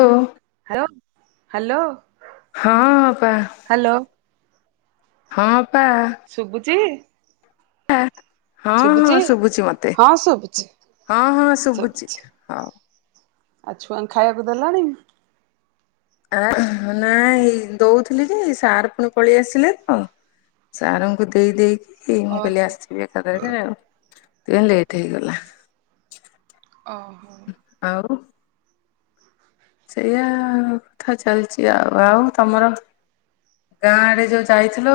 ଓ ଲୋ ହାଲୋ ହଁ ଅପା ହଁ ଶୁଭୁଛିି? ଆ ହଁ ହଁ ଶୁଭୁଛି ମତେ ହଁ ଶୁଭୁଛି ହଁ ହଁ ଶୁଭୁଛି ହଉ । ଆଉ ଛୁଆଙ୍କୁ ଖାଇବାକୁ ଦେଲଣି? ଆ ନା ହେଇ ଦଉଥିଲି ଯେ ସାର୍ ପୁଣି ପଳେଇ ଆସିଲେ ତ ସାରଙ୍କୁ ଦେଇ ଦେଇକି ହେଇ ମୁଁ କାଲି ଓହୋ ଆସିବି ଏକାଥରକରେ ଆଉ । ତେନ୍‌ ଲେଟ୍ ହେଇଗଲା । ଅ ହ ସେଇଆ କଥା ଚାଲିଛି ଆଉ ଆଉ ତମର ଗାଁ ଆଡେ ଯୋଉ ଯାଇଥିଲ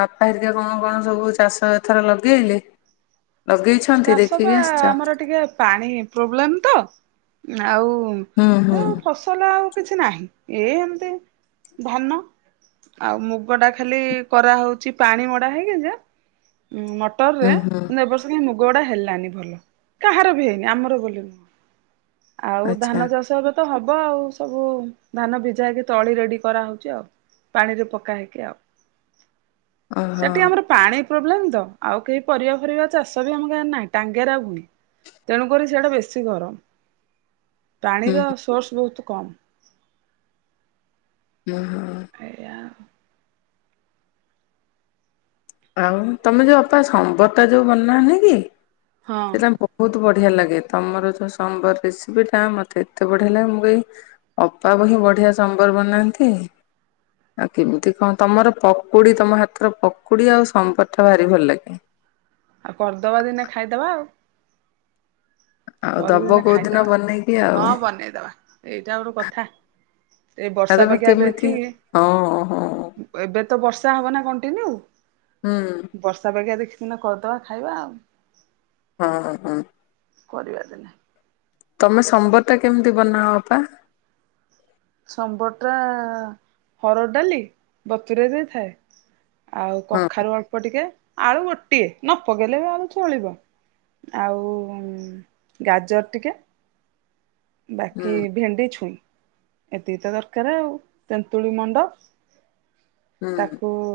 ବାପା ହେରିକା କଣ କଣ ସବୁ ଚାଷ ଏଥର ଲଗେଇଲେ? ଲଗେଇଛନ୍ତି ଚାଷ ଦେଖିକି ପା ଆସିଛ ଆମର ଟିକେ ପାଣି ପ୍ରୋବ୍ଲେମ ତ । ଆଉ ହୁଁ ହୁଁ ଯୋଉ ଫସଲ ଆଉ କିଛି ନାହିଁ ଏ ଏମିତି ଧାନ ଆଉ ମୁଗ ଟା ଖାଲି କରାହଉଛି ପାଣି ମଡା ହେଇକି ଯ ହ ମଟର ରେ ହୁଁ ହୁଁ କିନ୍ତୁ ଏବର୍ଷ କାଇଁ ମୁ ଗୋଡା ହେଲାନି ଭଲ କାହାର ବି ହେଇନି ଆମର ବୋଲି ନୁହଁ ଆଉ ଆଚ୍ଛା ଧାନ ଚାଷ ହବ ତ ହବ ଆଉ ସବୁ ଧାନ ଭିଜା ହେଇକି ତଳି ରେଡି କରାହଉଛି ଆଉ ପାଣିରେ ପକା ହେଇକି ଆଉ। ଓହୋ ସେଠି ଆମର ପାଣି ପ୍ରୋବ୍ଲେମ ତ ଆଉ କେହି ପରିବା ଫରିବା ଚାଷ ବି ଆମ କ ନାହିଁ ଟାଙ୍ଗେରା ଭୁଇଁ ତେଣୁକରି ସିଆଡେ ବେଶୀ ଗରମ। ହୁଁ ପାଣିର ସୋର୍ସ ବହୁତ କମ୍ ହୁଁ ହୁଁ, ଆଆ [inaudible] ଆଉ ତମେ ଯୋଉ ଅପା ସମ୍ବରଟା ଯୋଉ ବନାନି କି? ହଁ ସେଇଟା ବହୁତ ବଢ଼ିଆ ବଢିଆ ଲାଗେ ତମର ଯେଉଁ ସମ୍ବର ରେସିପିଟା ମୋତେ ଏତେ ବଢ଼ିଆ ଲାଗେ ମୁଁ ଏହି ଅପାପ ହିଁ ବଢ଼ିଆ ସମ୍ବର ବନାନ୍ତି ଆଉ କେମିତି କଣ ତମର ପକୁଡ଼ି ତମ ହାତର ପକୁଡ଼ି ଆଉ ସମ୍ବରଟା ଭାରି ଭଲ ଲାଗେ। ଆଉ କରିଦବା ଦିନେ ଖାଇଦବା ଆଉ। ଆଉ କରିକି ଦବ ଦିନେ କୋଉ ଦିନ ଖାଇଦବା ବନେଇକି ଆଉ ହଁ ବନେଇଦବା ଏଇଟା ଗୋଟେ କଥା ଏଇ ଆଉ ବର୍ଷା ତମେ ପାଗିଆ କେମିତି ହଁ ହଁ ଦେଖିକି ଏବେ ତ ବର୍ଷା ହବ ନା କଣ୍ଟିନ୍ୟୁ? ହୁଁ ବର୍ଷା ପାଗିଆ ଦେଖି କିନା କରିଦବା ଖାଇବା ଆଉ। ହଁ ହଁହୁଁ, କରିବା ଦିନେ। ତମେ ସମ୍ବର ଟା କେମିତି ବନାଅ ଅପା? ସମ୍ବର ଟା ହରଡ଼ଡାଲି ବତୁରେଇ ଦେଇ ଥାଏ। ଆଉ ହଁ କଖାରୁ ଅଳ୍ପ ଟିକେ। ଆଳୁ ଗୋଟିଏ ନ ପକେଇଲେ ବି ଆଳୁ ଚଳିବ ଆଉ ଗାଜର ଟିକେ, ହୁଁ ବାକି ଭେଣ୍ଡି ଛୁଇଁ। ଏତିକି ତ ଦରକାର ଆଉ ତେନ୍ତୁଳି ମଣ୍ଡପ ହୁଁ ତାକୁଉ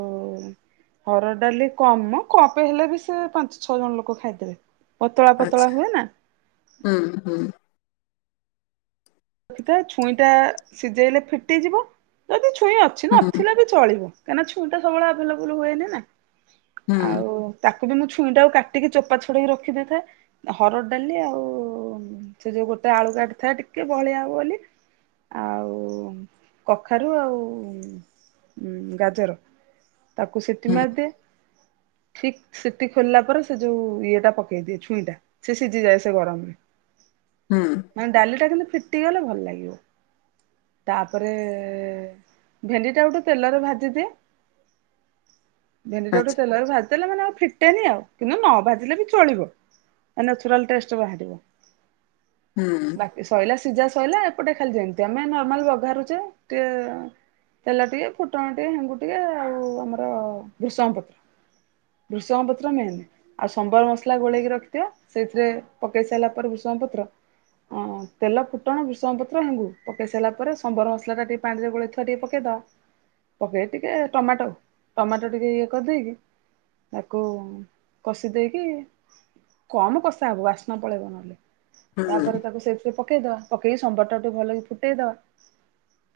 ହରଡ଼ ଡାଲି କମ କପେ ହେଲେ ବି ସେ ପାଞ୍ଚ ଛଅ ଜଣ ଲୋକ ଖାଇଦେବେ। ପତଳା ପତଳା ଆଚ୍ଛା ହୁଏ ନା। ହୁଁ ହୁଁ ସେଟା ଛୁଇଁ ଟା ସିଝେଇଲେ ଫିଟି ଯିବ [unintelligible] ଛୁଇଁ ଅଛି ହୁଁ ନଥିଲେ ବି ଚଳିବ। କାହିଁକିନା ଛୁଇଁଟା ସବୁବେଳେ ଆଭଲେବଲ ହୁଏନି ନା। ହୁଁ ଆଉ ତା କବି ମୁଁ ଛୁଇଁଟାକୁ କାଟିକି ଚୋପା ଛଡେଇଦେକି ରଖିଦେଇଥାଏ ହରଡ଼ ଡାଲି ଆଉ ସେ ଯୋଉ ଗୋଟେ ଆଳୁକାଟି ଥାଏ ଟିକେ ଟିକେ ବଳିଆ ହେବ ବୋଲି ଆଉ କଖାରୁ ଆଉ ଗାଜର ତାକୁ ସିଟି ହୁଁ ମାରିଦିଏ ଠିକ୍ ସିତି ଖୋଲ୍ଲା ପରେ ସେ ଯୋଉ ଇଏ ଟା ପକେଇ ଦିଏ ଛୁଇଁଟା ସେ ସିଜିଯାଏ ସେ ଗରମରେ ହୁଁ ଉଁ ଡାଲି ଟା କିନ୍ତୁ ଫିଟିଗଲେ ଭଲ୍ ଲାଗିବ ତାପରେ ଭେଣ୍ଡିଟାକୁ ଟେ ତେଲରେ ଭାଜିଦିଏ [inaudible] ଭେଣ୍ଡିଟାକୁ ଆଚ୍ଛା। ଟିକେ ତେଲରେ ଭାଜ୍ ଦେଲେ ମାନେ ଆଉ ଫିଟେନି ଆଉ କିନ୍ତୁ ନ ବାଝିଲେ ବି ଚଳିବ ନେଚୁରାଲ୍ ଟେଷ୍ଟ ବାହାରିବ ହୁଁ। ଆ ସିଝା ସଇଲା ଏପଟେ ଖାଲି ଯେମତି ଆମେ ନର୍ମାଲ୍ ବଘରୁଛଚେ ଟିଏ ତେଲ ଟିଏ ଫୁଟଣ ଟିଏ ହେଙ୍ଗୁ ଟିକେ ଆଉ ଆମର ବୃଷଙ୍ଗ୍ ପତ୍ ବୃଷଙ୍ଗ ପାତ୍ର ମେନ୍ ଆଉ ସମ୍ବର୍ ମସ୍ଲା ଗୋଳେଇକି ରଖିଥିଅ ସେଥିରେ ପକେଇ ସଇଲା ପରେ ବୃଷଙ୍ଗ ପତ୍ର ଅଁ ତେଲ ଫୁଟଣ ବୃଷଙ୍ଗ୍ ପତ୍ର ଲୁଡୁ ପକେଇ ସାରିଲା ପରେ ସମ୍ବର ମସଲାଟା ଟି ପାଣିରେ ଗୋଳେଇ ଥିବା ଟିଏ ପକେଇଦେଆ ପକେଇ ଟିକେ ଟମାଟୋ ଟମାଟୋ ଟିକେ ଇଏ କରିଦେଇକି ତାକୁ କଷି ଦେଇକି କମ୍ କଷା ହବ ଆସ୍ନା ପଳେଇବ ନହେଲେ ହୁଁ ତାପରେ ତାକୁ ସେପ୍ ସେ ଇଦା ପକେଇ ସମ୍ବର୍ ଟା ଉ ଟିକେ ଭଲଇ ଫୁଟେଇ ଦଆ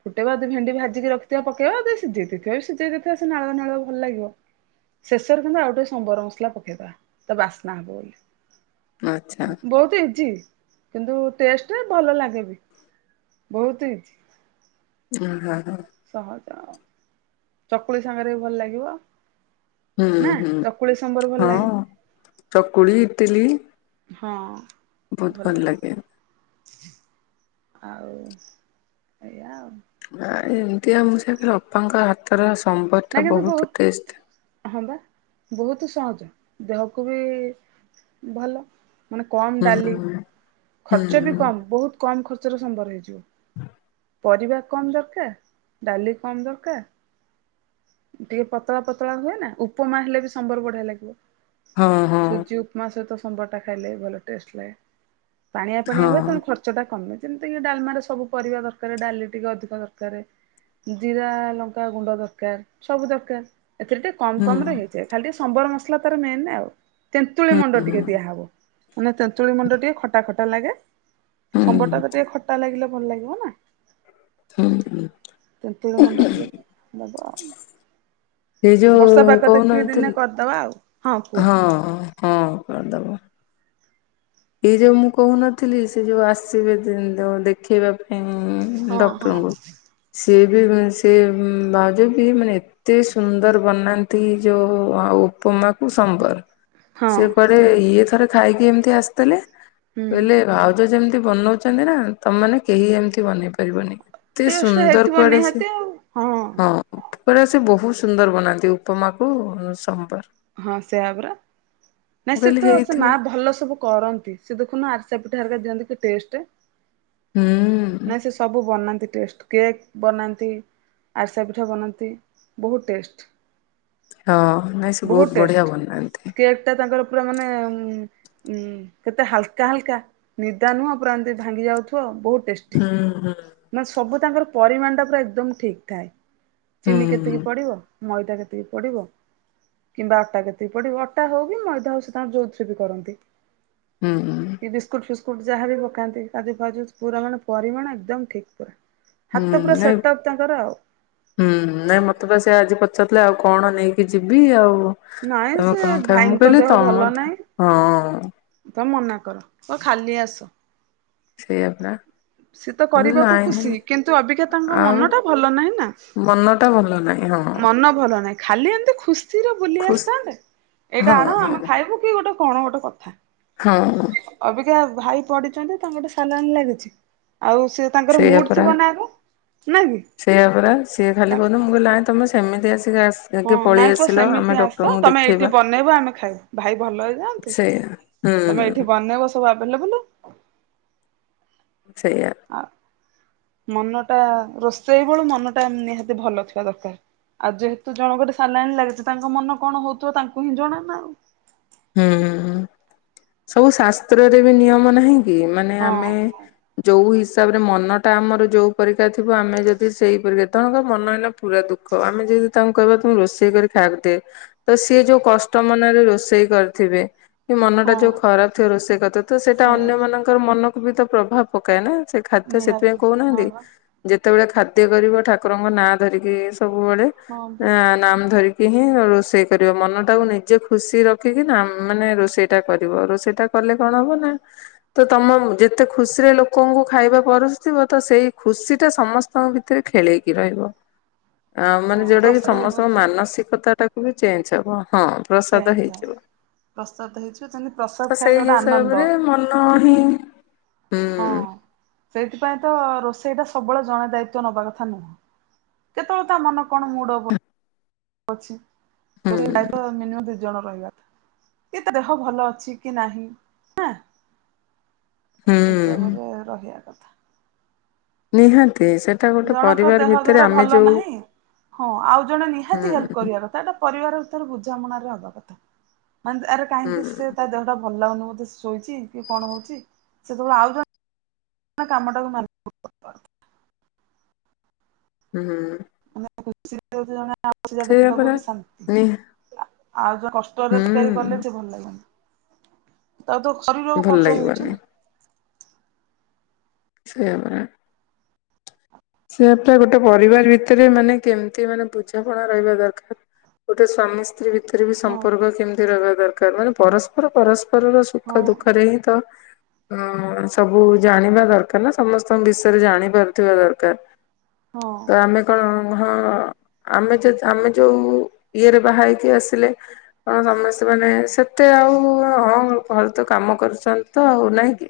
ଫୁଟେବା ଯଦି ଭେଣ୍ଡି ଭାଜିକି ରଖିଥିଆ ପାକେବା ଯଦି ଶିଝେଇ ଦେଇଥିବା ବି ଜାଝେଇ ଦେଇଥିବା ସେ ନାଳୁଆ ନାଳୁଆ ଭଲ୍ ଲାଗିବ ଶେଷରୁ କିନ୍ତୁ ଆଉ ଟିଏ ସମ୍ବର ମାସ୍ଲା ପକେଇଦବା ତା ବାସ୍ନା ହେବ ବଳି ଆଚ୍ଛା ବହୁତ୍ ଇଜି କିନ୍ତୁ ଟେଷ୍ଟେ ଭଲ ଲାଗେନି ବହୁତ୍ ଇଜି [unintelligible] ସହଜ। ଚକୁଳି ସାଙ୍ଗରେ ଭଲ୍ ଲାଗିବ। ଉଁ ନା ହୁଁ ଚକୁଳି ସମ୍ବର ଭଲ ଲାଗେ। ଅଁ ଚକୁଳି ଇଟିଲି ହଁ ବହୁତ ଭଲ୍ ଭଲ ଲାଗେ [inaudible] ଆଉ ଏୟା ଆଉ ବା ଏମତି ଆଉ ଶୀଘ୍ର ଅପାଙ୍କ ହାତର ସୁ ନାଇଁ କିନ୍ତୁ ବହୁତ୍ ହଁ ବା ବହୁତୁ ସହଜ ଦେହକୁ ବି ଭଲ। ମାନେ କମ୍ ହୁଁ ଡାଲି ହୁଁ ଖର୍ଚ୍ଚ ବି କମ୍ ବହୁତ୍ କମ୍ ଖର୍ ଚାରୁ ସମ୍ବର ହେଇଯିବ ପରିବା କମ୍ ଦର୍କାର ଡାଲି କମ୍ ଦର୍କା ଟିଏ ପତଳା ପତଳା ହୁଏ ନା ଉପମା ହେଲେ ବି ସମ୍ବର୍ ବଢିଆ ଲାଗିବ। ହଁ ହଁ ସୁଜି ଉପ୍ମା ସହିତ ସମ୍ବର୍ ଟା ଖାଇଲେ ଭଲ ଟେଷ୍ଟ୍ ଲାଏ ପାଣିଆ ପାଣିଆ ହଁ ହୁଏ ତୁଣୁ ଖର୍ଚ୍ଚ ଟା କମେ ଏମିତି କି ଡାଲ୍ମାରେ ସବୁ ପରିବା ଦର୍କାର ଡାଲି ଟିକ ଅଧିକ ଦରକାରେ ଜିରା ଲଙ୍କା ଗୁଣ୍ଡ ଦର୍ କାର୍ ସବୁ ଦରକାର୍ ଏଥିରେ ତେ କମ୍ ହୁଁ କମ୍ ରେ ହେଇ ଯାଏ ଖାଲିସ୍ ସମ୍ବର୍ ମସ୍ଲା ତାର ମେନେ ଆଉ ତେନ୍ତୁଳି ହୁଁ ମଣ୍ଡ ହୁଁ ଟିକେ ଦିଆହାବ ପୁନି ତେନ୍ତୁଳି ମୁଁଣ୍ଡ ଟିଟା ଖଟା ଖଟ୍ କଣ ଲାଗେ? ସମ୍ବର ଟା ତ ହୁଁ ଟିକେ ଖଟା ଲାଗିଲା ଭଲ ଲାଗିବ ନା। ତେନ୍ତୁଳି ମୁଣ୍ଡ ଟିକେ [inaudible] [unintelligible] ଏଇ ବର୍ଷା ଯୋଉ ପାଗ ଦେଖିକି ଦିନେ କହୁନଥିଲି କରିଦବା ଆଉ। ହଁ ହଁ କରିଦବ ଏଇ ଯୋଉ ମୁଁ କହୁନଥିଲି ସେ ଯୋଉ ଆସିବେ [unintelligible] ଦେଖେଇବା ପାଇଁ ହଁ ହଁ। ଡକ୍ଟରଙ୍କୁ ସିଏ ବି ସେ ଭାଉଜ ବି ମାନେ ଏତେ ସୁନ୍ଦର ବନାନ୍ତି ଯୋଉ ଉପମାକୁ ସମ୍ବର। ହଁ ସେ ପରେ ଇଏ ଥରେ ଖାଇକି ଏମିତି ଆସ ହୁଁ [unintelligible] ହେଲେ ଭାଉଜ ଯେମିତି ବନଉଛନ୍ତି ନା ତମାନେ କେହି ଏମିତି ବନେଇ ପାରିବନି। କେତେ ଟେଷ୍ଟ ସୁନ୍ଦର ହେଇଥିବ କୁଆଡେ ସେ ନିହାତି ଆଉ ହଁ [unintelligible] ସେ ବହୁତ ସୁନ୍ଦର ବନାନ୍ତି ଉପମାକୁ ସମ୍ବର। ହଁ ସେଇଅପରା ମୁଁ ନାଇଁ ସେ କହିଲି ତ ସେ ହେଇଥିବ। ମା ଭଲ ସବୁ କରନ୍ ସେ ଦେଖୁନ ଆରିଶା ପିଠାରା ଦିଅନ୍ତି କି ଟେଷ୍ଟ ହୁଁ । ନାଇ ସେ ସବୁ ବନାନ୍ତି ଟେଷ୍ଟ କେକ୍ ବନାନ୍ତି ଆରିଶା ପିଠା ବନାନ୍ତି ବହୁତ ଟେଷ୍ଟ। ହଁ। ନାଇଁ ସେ ବହୁତ ବଢିଆ ଟେଷ୍ଟ ବନାନ୍ତି। କେକ୍ ଟା ତାଙ୍କର ପୁରା ମାନେ ଉ ଉ କେତେ ହାଲକା ହାଲକା ନିଦା ନୁହଁ ପୁରା ଏମିତି ଭାଙ୍ଗି ଯାଉଥିବ ବହୁତ ଟେଷ୍ଟି। ହୁଁ ହୁଁ। ମାନେ ସବୁ ତାଙ୍କର ପରିମାଣ ଟା ପୁରା ଏକଦମ ଠିକ୍ ଥାଏ। ହୁଁ ଚିନି କେତିକି ପଡିବ ମଇଦା କେତିକି ପଡିବ କିମ୍ବା ଅଟା କେତିକି ପଡିବ ଅଟା ହଉ କି ମଇଦା ହଉ ସେ ତାଙ୍କ ଯୋଉଥିରେ ବି କରନ୍ତି ହୁଁ ଏଇ ବିସ୍କୁଟ ଫିସ୍ ବିସ୍କୁଟ୍ ଯାହା ବି ପକାନ୍ତି କାଜୁ ଫାଜୁ ପୁରା ମାନେ ପରିମାଣ ଏକଦମ ଠିକ୍ ପୁରା। ହୁଁ ହାତ ପୁରା ନାଇଁ ସେଟଅପ୍ ତାଙ୍କର ଆଉ ହୁଁ ନାଇଁ ମତେ ବା ସେ ଆଜି ପ୍ [unintelligible] ଆଉ କଣ ନେଇକି ଯିବି ଆଉ ନାଇଁ ତମେ ସେ କଣ ଖାଇବା ଭାଇଙ୍କ ମୁକହିଲି ଦେହ ଭଲ ତମ ତ ନାହିଁ। ହଁ ତ ମନା କର କହ ଖାଲି ଆସ। ସେଇଆପା ସେତ କରିବାକୁ ଖୁସି କିନ୍ତୁ ଅବିକାତାଙ୍କ ଆଉ ମନ ଟା ଭଲ ନାହିଁ ନା ମନ ଟା ଭଲ ନାହିଁ ହଁ ମନ ଭଲ ନାହିଁ ଖାଲି ଏମିତି ଖୁସିରେ ବୁଲି ଖୁସ୍ ଆସିଥାନ୍ତେ ଏଇଟା ହଁ ଆଣ ହଁ ଆମେ ଖାଇବୁ କି ଗୋଟେ କଣ ଗୋଟେ କଥା ହଁ। ଯା ଭାଇ ପଡିଛନ୍ତି ତାଙ୍କଠି ସାଲାନ ଲାଗିଛି। ଆଉ ସେ ତାଙ୍କର ମୁଡ୍ ସେଇଆାପରା ଥିବ ନା ଆଗ ନା ସେଇଆପରା ସିଏ ଖାଲି କି? କୁହନ୍ତୁ ମୁଁ କହିଲି ନାଇଁ ତମେ ସେମିତି ଆସ ହଁ ନାଇଁ ପୁଅ ସେମିତି ଆସ ତମେ ଦେଖେଇବା ଏଇଠି ବନେଇବ ଆମେ ଖାଇବୁ ଭାଇ ଭଲ ହେଇଯାଆନ୍ତୁ ସେଇଆ ତମେ ହୁଁ ଏଇଠି ବନେଇବ ସବୁ ଆଭେଲେବୁଲ ସେଇଆ ମନ ଟା ରୋଷେଇ ବେଳୁ ମନଟା ନିହାତି ଭଲ ଥିବା ଦରକାର ଆଉ ଯେହେତୁ ଜଣଙ୍କର ସାଲାନ ଲାଗିଛି ତାଙ୍କ ମନ କଣ ହଉଥିବ ତାଙ୍କୁ ହିଁ ଜଣାନା ଆଉ। ହୁଁ ହୁଁ ହଁ ସବୁ ଶାସ୍ତ୍ରରେ ବି ନିୟମ ନାହିଁ। ମାନେ ହଁ ଆମେ ହଁ ଯୋଉ ହିସାବରେ ମନ ଟା ଆମର ଯୋଉ ପରିକା ଥିବ ଆମେ ଯଦି ସେଇ ପରିକା ଜଣଙ୍କର ମନ ହେଲା ପୁରା ଦୁଃଖ ଆମେ ଯଦି ତାଙ୍କୁ କହିବା ତାମ ରୋଷେଇ କରି ଖାଇବାକୁ ଦେ ତ ସିଏ ଯୋଉ କଷ୍ଟ ମନରେ ରୋଷେଇ କରିଥିବେ କି ମନଟା ହଁ ଯୋଉ ଖରାପ ଥିବ ରୋଷେଇ କରିଦୋଉଥିବ ସେଇଟା ସେଇଆ ଅନ୍ୟ ପା ମାନଙ୍କର ମନ ବି ତ ପ୍ରଭାବ ପକାଏ ନା। ସେ ଖାଦ୍ୟ ସେଥିପାଇଁ ନିହାତି ହଁ କହୁନାହାନ୍ତି ଯେ ବା। ଯେତେବେଳେ ଖାଦ୍ୟ କରିବ ଠାକୁରଙ୍କ ନାଁ ଧରିକି ସବୁବେଳେ ହଁ ପରା ନାମ ଧରି ଏହିଁନ ରୋଷେଇ କରିବ ମନଟାକୁ ନିଜେ ଖୁସି ରେ ର ରଖିକି ନା ମାନେ ରୋଷେଇ ଟା କରିବ ରୋଷେଇଟା କଲେ କଣ ମହବ ନା ତ ତମ ଯେତେ ଖୁସିରେ ଲୋକଙ୍କୁ ଖାଇବା ପରସୁଥିବ ତ ସେଇ ଖୁସି ଟା ସମସ୍ତଙ୍କ ଭିତରେ ଖେଳେଇକି ରହିବ। ଆ ମାନେ ହଁ ଯୋଉଟା କି ପ୍ରସାଦ ହେଇ ସମସ୍ତଙ୍କ ବସିବା ମାନସିକତା ଟା କୁ ତୁବି ଚେଞ୍ ହବ। ହଁ ସେ ପ୍ରସାଦ ଯାଉ। ହେଇଛି। ପ୍ରସାଦ ହେଇଛି ପା ଚାଲେ ପ୍ରସାଦ ଖାଇଲେ ଗୋଟେ ଆନନ୍ଦ ହ ହୁଁ। ହଁ ସେଇଥିପାଇଁ ତ ରୋଷେଇଟା ସବୁବେଳେ ଜଣେ ଦାୟିତ୍ଵ ନବା କଥା ନୁହଁ କେତେବେଳେ ତା ମାନ କଣ ମୁଡ ଅଫ ଅଛି। ହୁଁ ଲ ମେନୁ [unintelligible] ଜଣ ରହିବା କି ତା ଦେହ ଭଲ ଅଛି କି ନାହିଁ। ହୁଁ ହିସାବରେ ରହିଆ କଥ ନିହାଁ ଜଣଙ୍କ ଦେହ ଧର ଭଲ ଯୋଉ ନାହିଁ ହଁ ଆଉ ଜଣେ ହୁଁ ନିହାତି ହେଲ୍ପ କରିବା କଥା ଏଟା ପରିବାର ତାର ବୁଝାମଣାରେ ହବା କଥା। ମାନ୍ଦ ଆରେ ହୁଁ କାହିଁକି ସେ ତା ଦେହଟା ଭ ଭଲଲାଗୁନି ବୋଧେ ଶୋଇଚି କି କଣ ହଉଚି ସେତେବେଳେ ଆଉ ଜଣେ କାମଟାକୁ [unintelligible] ହୁଁ ଉଁ। ଆମେ [unintelligible] [unintelligible] ସେଇଆ ପରା ବି ଶାନ୍ତି ନିହା ଆଉ [unintelligible] କଷ୍ଟରେ ତକାରି କଲେ ସେ ହୁଁ ଭଲ ଲାଗିବନି। ତା ତ ଶରୀରକୁ ଭଲ କଷ୍ଟ ହଉଚି ଲାଗିବନି ନାଆ। ସେଇଆ ପରା। ସେପ ଟା ଗୋଟେ ପରିବାର ଭିତରେ ମାନେ କେମତି ମାନେ ବୁଝାପଣା ରହିବା ଦରକାର ଗୋଟେ ସ୍ଵାମୀ ସ୍ତ୍ରୀ ଭିତ ଏଥିରେ ବି ହଁ ସମ୍ପର୍କ କେମତି ରହିବା ଦରକା ମାନେ ପରସ୍ପର ପରସ୍ପ ରର ସୁଖ ହଁ। ଦୁଃଖରେ ହିଁ ତ ହଅଁ ସବୁ ଜାଣିବା ଦରକାର ନା ସମସ୍ତଙ୍କ ବିଷୟରେ ଜାଣିପାରୁଥିବା ଦରକା କାର୍। ହଁ ତ ଆମେ କଅଁ ହଁଅ ଆମେ ଯେ-ଆମେ ଯୋଉ ଇଏରେ ବାହା ହେଇକି ଆସିଲେ ତାଙ୍କ ସମସ୍ତେ ମାନେ ସେତେ ଆଉ ହଁ ଘରେ ତ କାମ କରୁଚନ୍ତି ତ ଆଉ ନାହିଁ କି?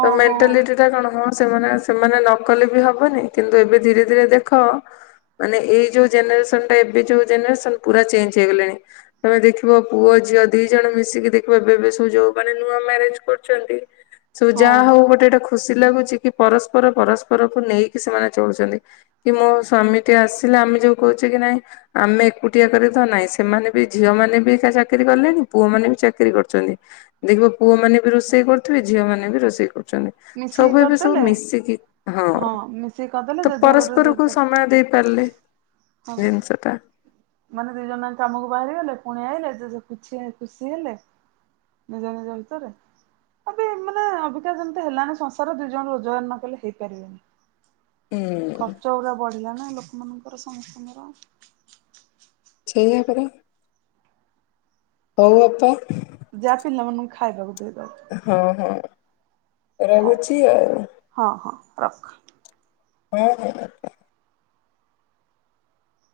ତ ହଁ ମେଣ୍ଟାଲିଟି ଟା କଣ ହ ସେମାନେ ସେମାନେ ନକଲି ବି ହବ। ହବନି କିନ୍ତୁ ଏବେ ଧୀରେ ଧୀରେ ଦେଖଅ ମାନେ ଏଇ ଯୋଉ ଜେନେରେସନ୍ ଟା ଏବେ ଯୋଉ ଜେନେରେସନ୍ ପୁରା ଚେଞ୍ଜ ହେଇଗଲେଣି ତମେ ଦେଖିବ ପୁଅ ଝିଅ ଦି ଜଣ ମିଶିକି ଦେଖିବ ଏବେ ଏବେ ସବୁ ଯୋଉ ମାନ ନୂଆ ମ୍ୟାରେଜ୍ କରୁଚନ୍ତି। ସବୁ ଯାଆ ହଁ ହଉ ଗୋଟେ ଗୋଟେ ଖୁ ଖୁସି ଲାଗୁଚି କି ପରସ୍ପର ପରସ୍ପରକୁ ନେଇ କି ସେମାନେ ଚଳୁଚନ୍ତି କି ମୋ ସ୍ଵାମୀଟି ଆସିଲେ ଆମେ ଯୋଉ କହୁଚେ କି ନାଇଁ ଆମେ ଏକୁଟିଆ କରି ତ ନାଇଁ ସେମାନେ ବି ଝିଅ ମାନେ ବି ଚା-ଚାକିରି କଲେଣି ପୁଅମାନେ ବି ଚାକିରି କରୁଚନ୍ତି ଦେଖିବ ପୁଅ ମାନ ବି ରୋଷେଇ କରୁଥିବେ ଝିଅ ମାନେ ବି ରୋଷେଇ କରୁ ଚନ୍ତି ମିଶିକି ସବୁ ଏବେ କରିଦେଲେ ସବୁ ମିଶିକି ହଁଅଁ। ହଁ ମିଶିକି କରିଦେଲେ ତ ଜେଜେବାପାର ପରସ୍ପରକୁ ଜେଜେ ସମୟ ଦେଇପାରିଲେ ହଁ ଜିନିଷ ଟା। ମାନେ ଦି ଯାଙ୍କ କାମକୁ ବାହାରି ଗଲେ ପୁଣି ଆଇଲେ ଯେ-ଯ କୁଛି ଖୁସି ହେଲେ ନିଜ ନିଜ ଭିତରେ ଅଭି ମାନେ ଅଭିକା ଯେମତି ହେଲାନି ସଂସାର ଦି ଜଣ ରୋଜଗାର ନକଲେ ହେଇପାରିବନି। ହୁଁ ଖର୍ଚ୍ଚ ପୁରା ବଢିଲା ନାଁ ଲୋ ଲୋକମାନଙ୍କର ସମସ୍ତଙ୍କର। [inaudible] [unintelligible] ହଉ ଅପା। ଯାଆ ପିଲାମାନଙ୍କୁ ଖାଇବାକୁ ଦେଇଦବ। ହଁ ହଁ ହଉ ରହୁଛିି ଆ ହଁ ହଁ ରଖ। ହୁଁ ହୁଁ।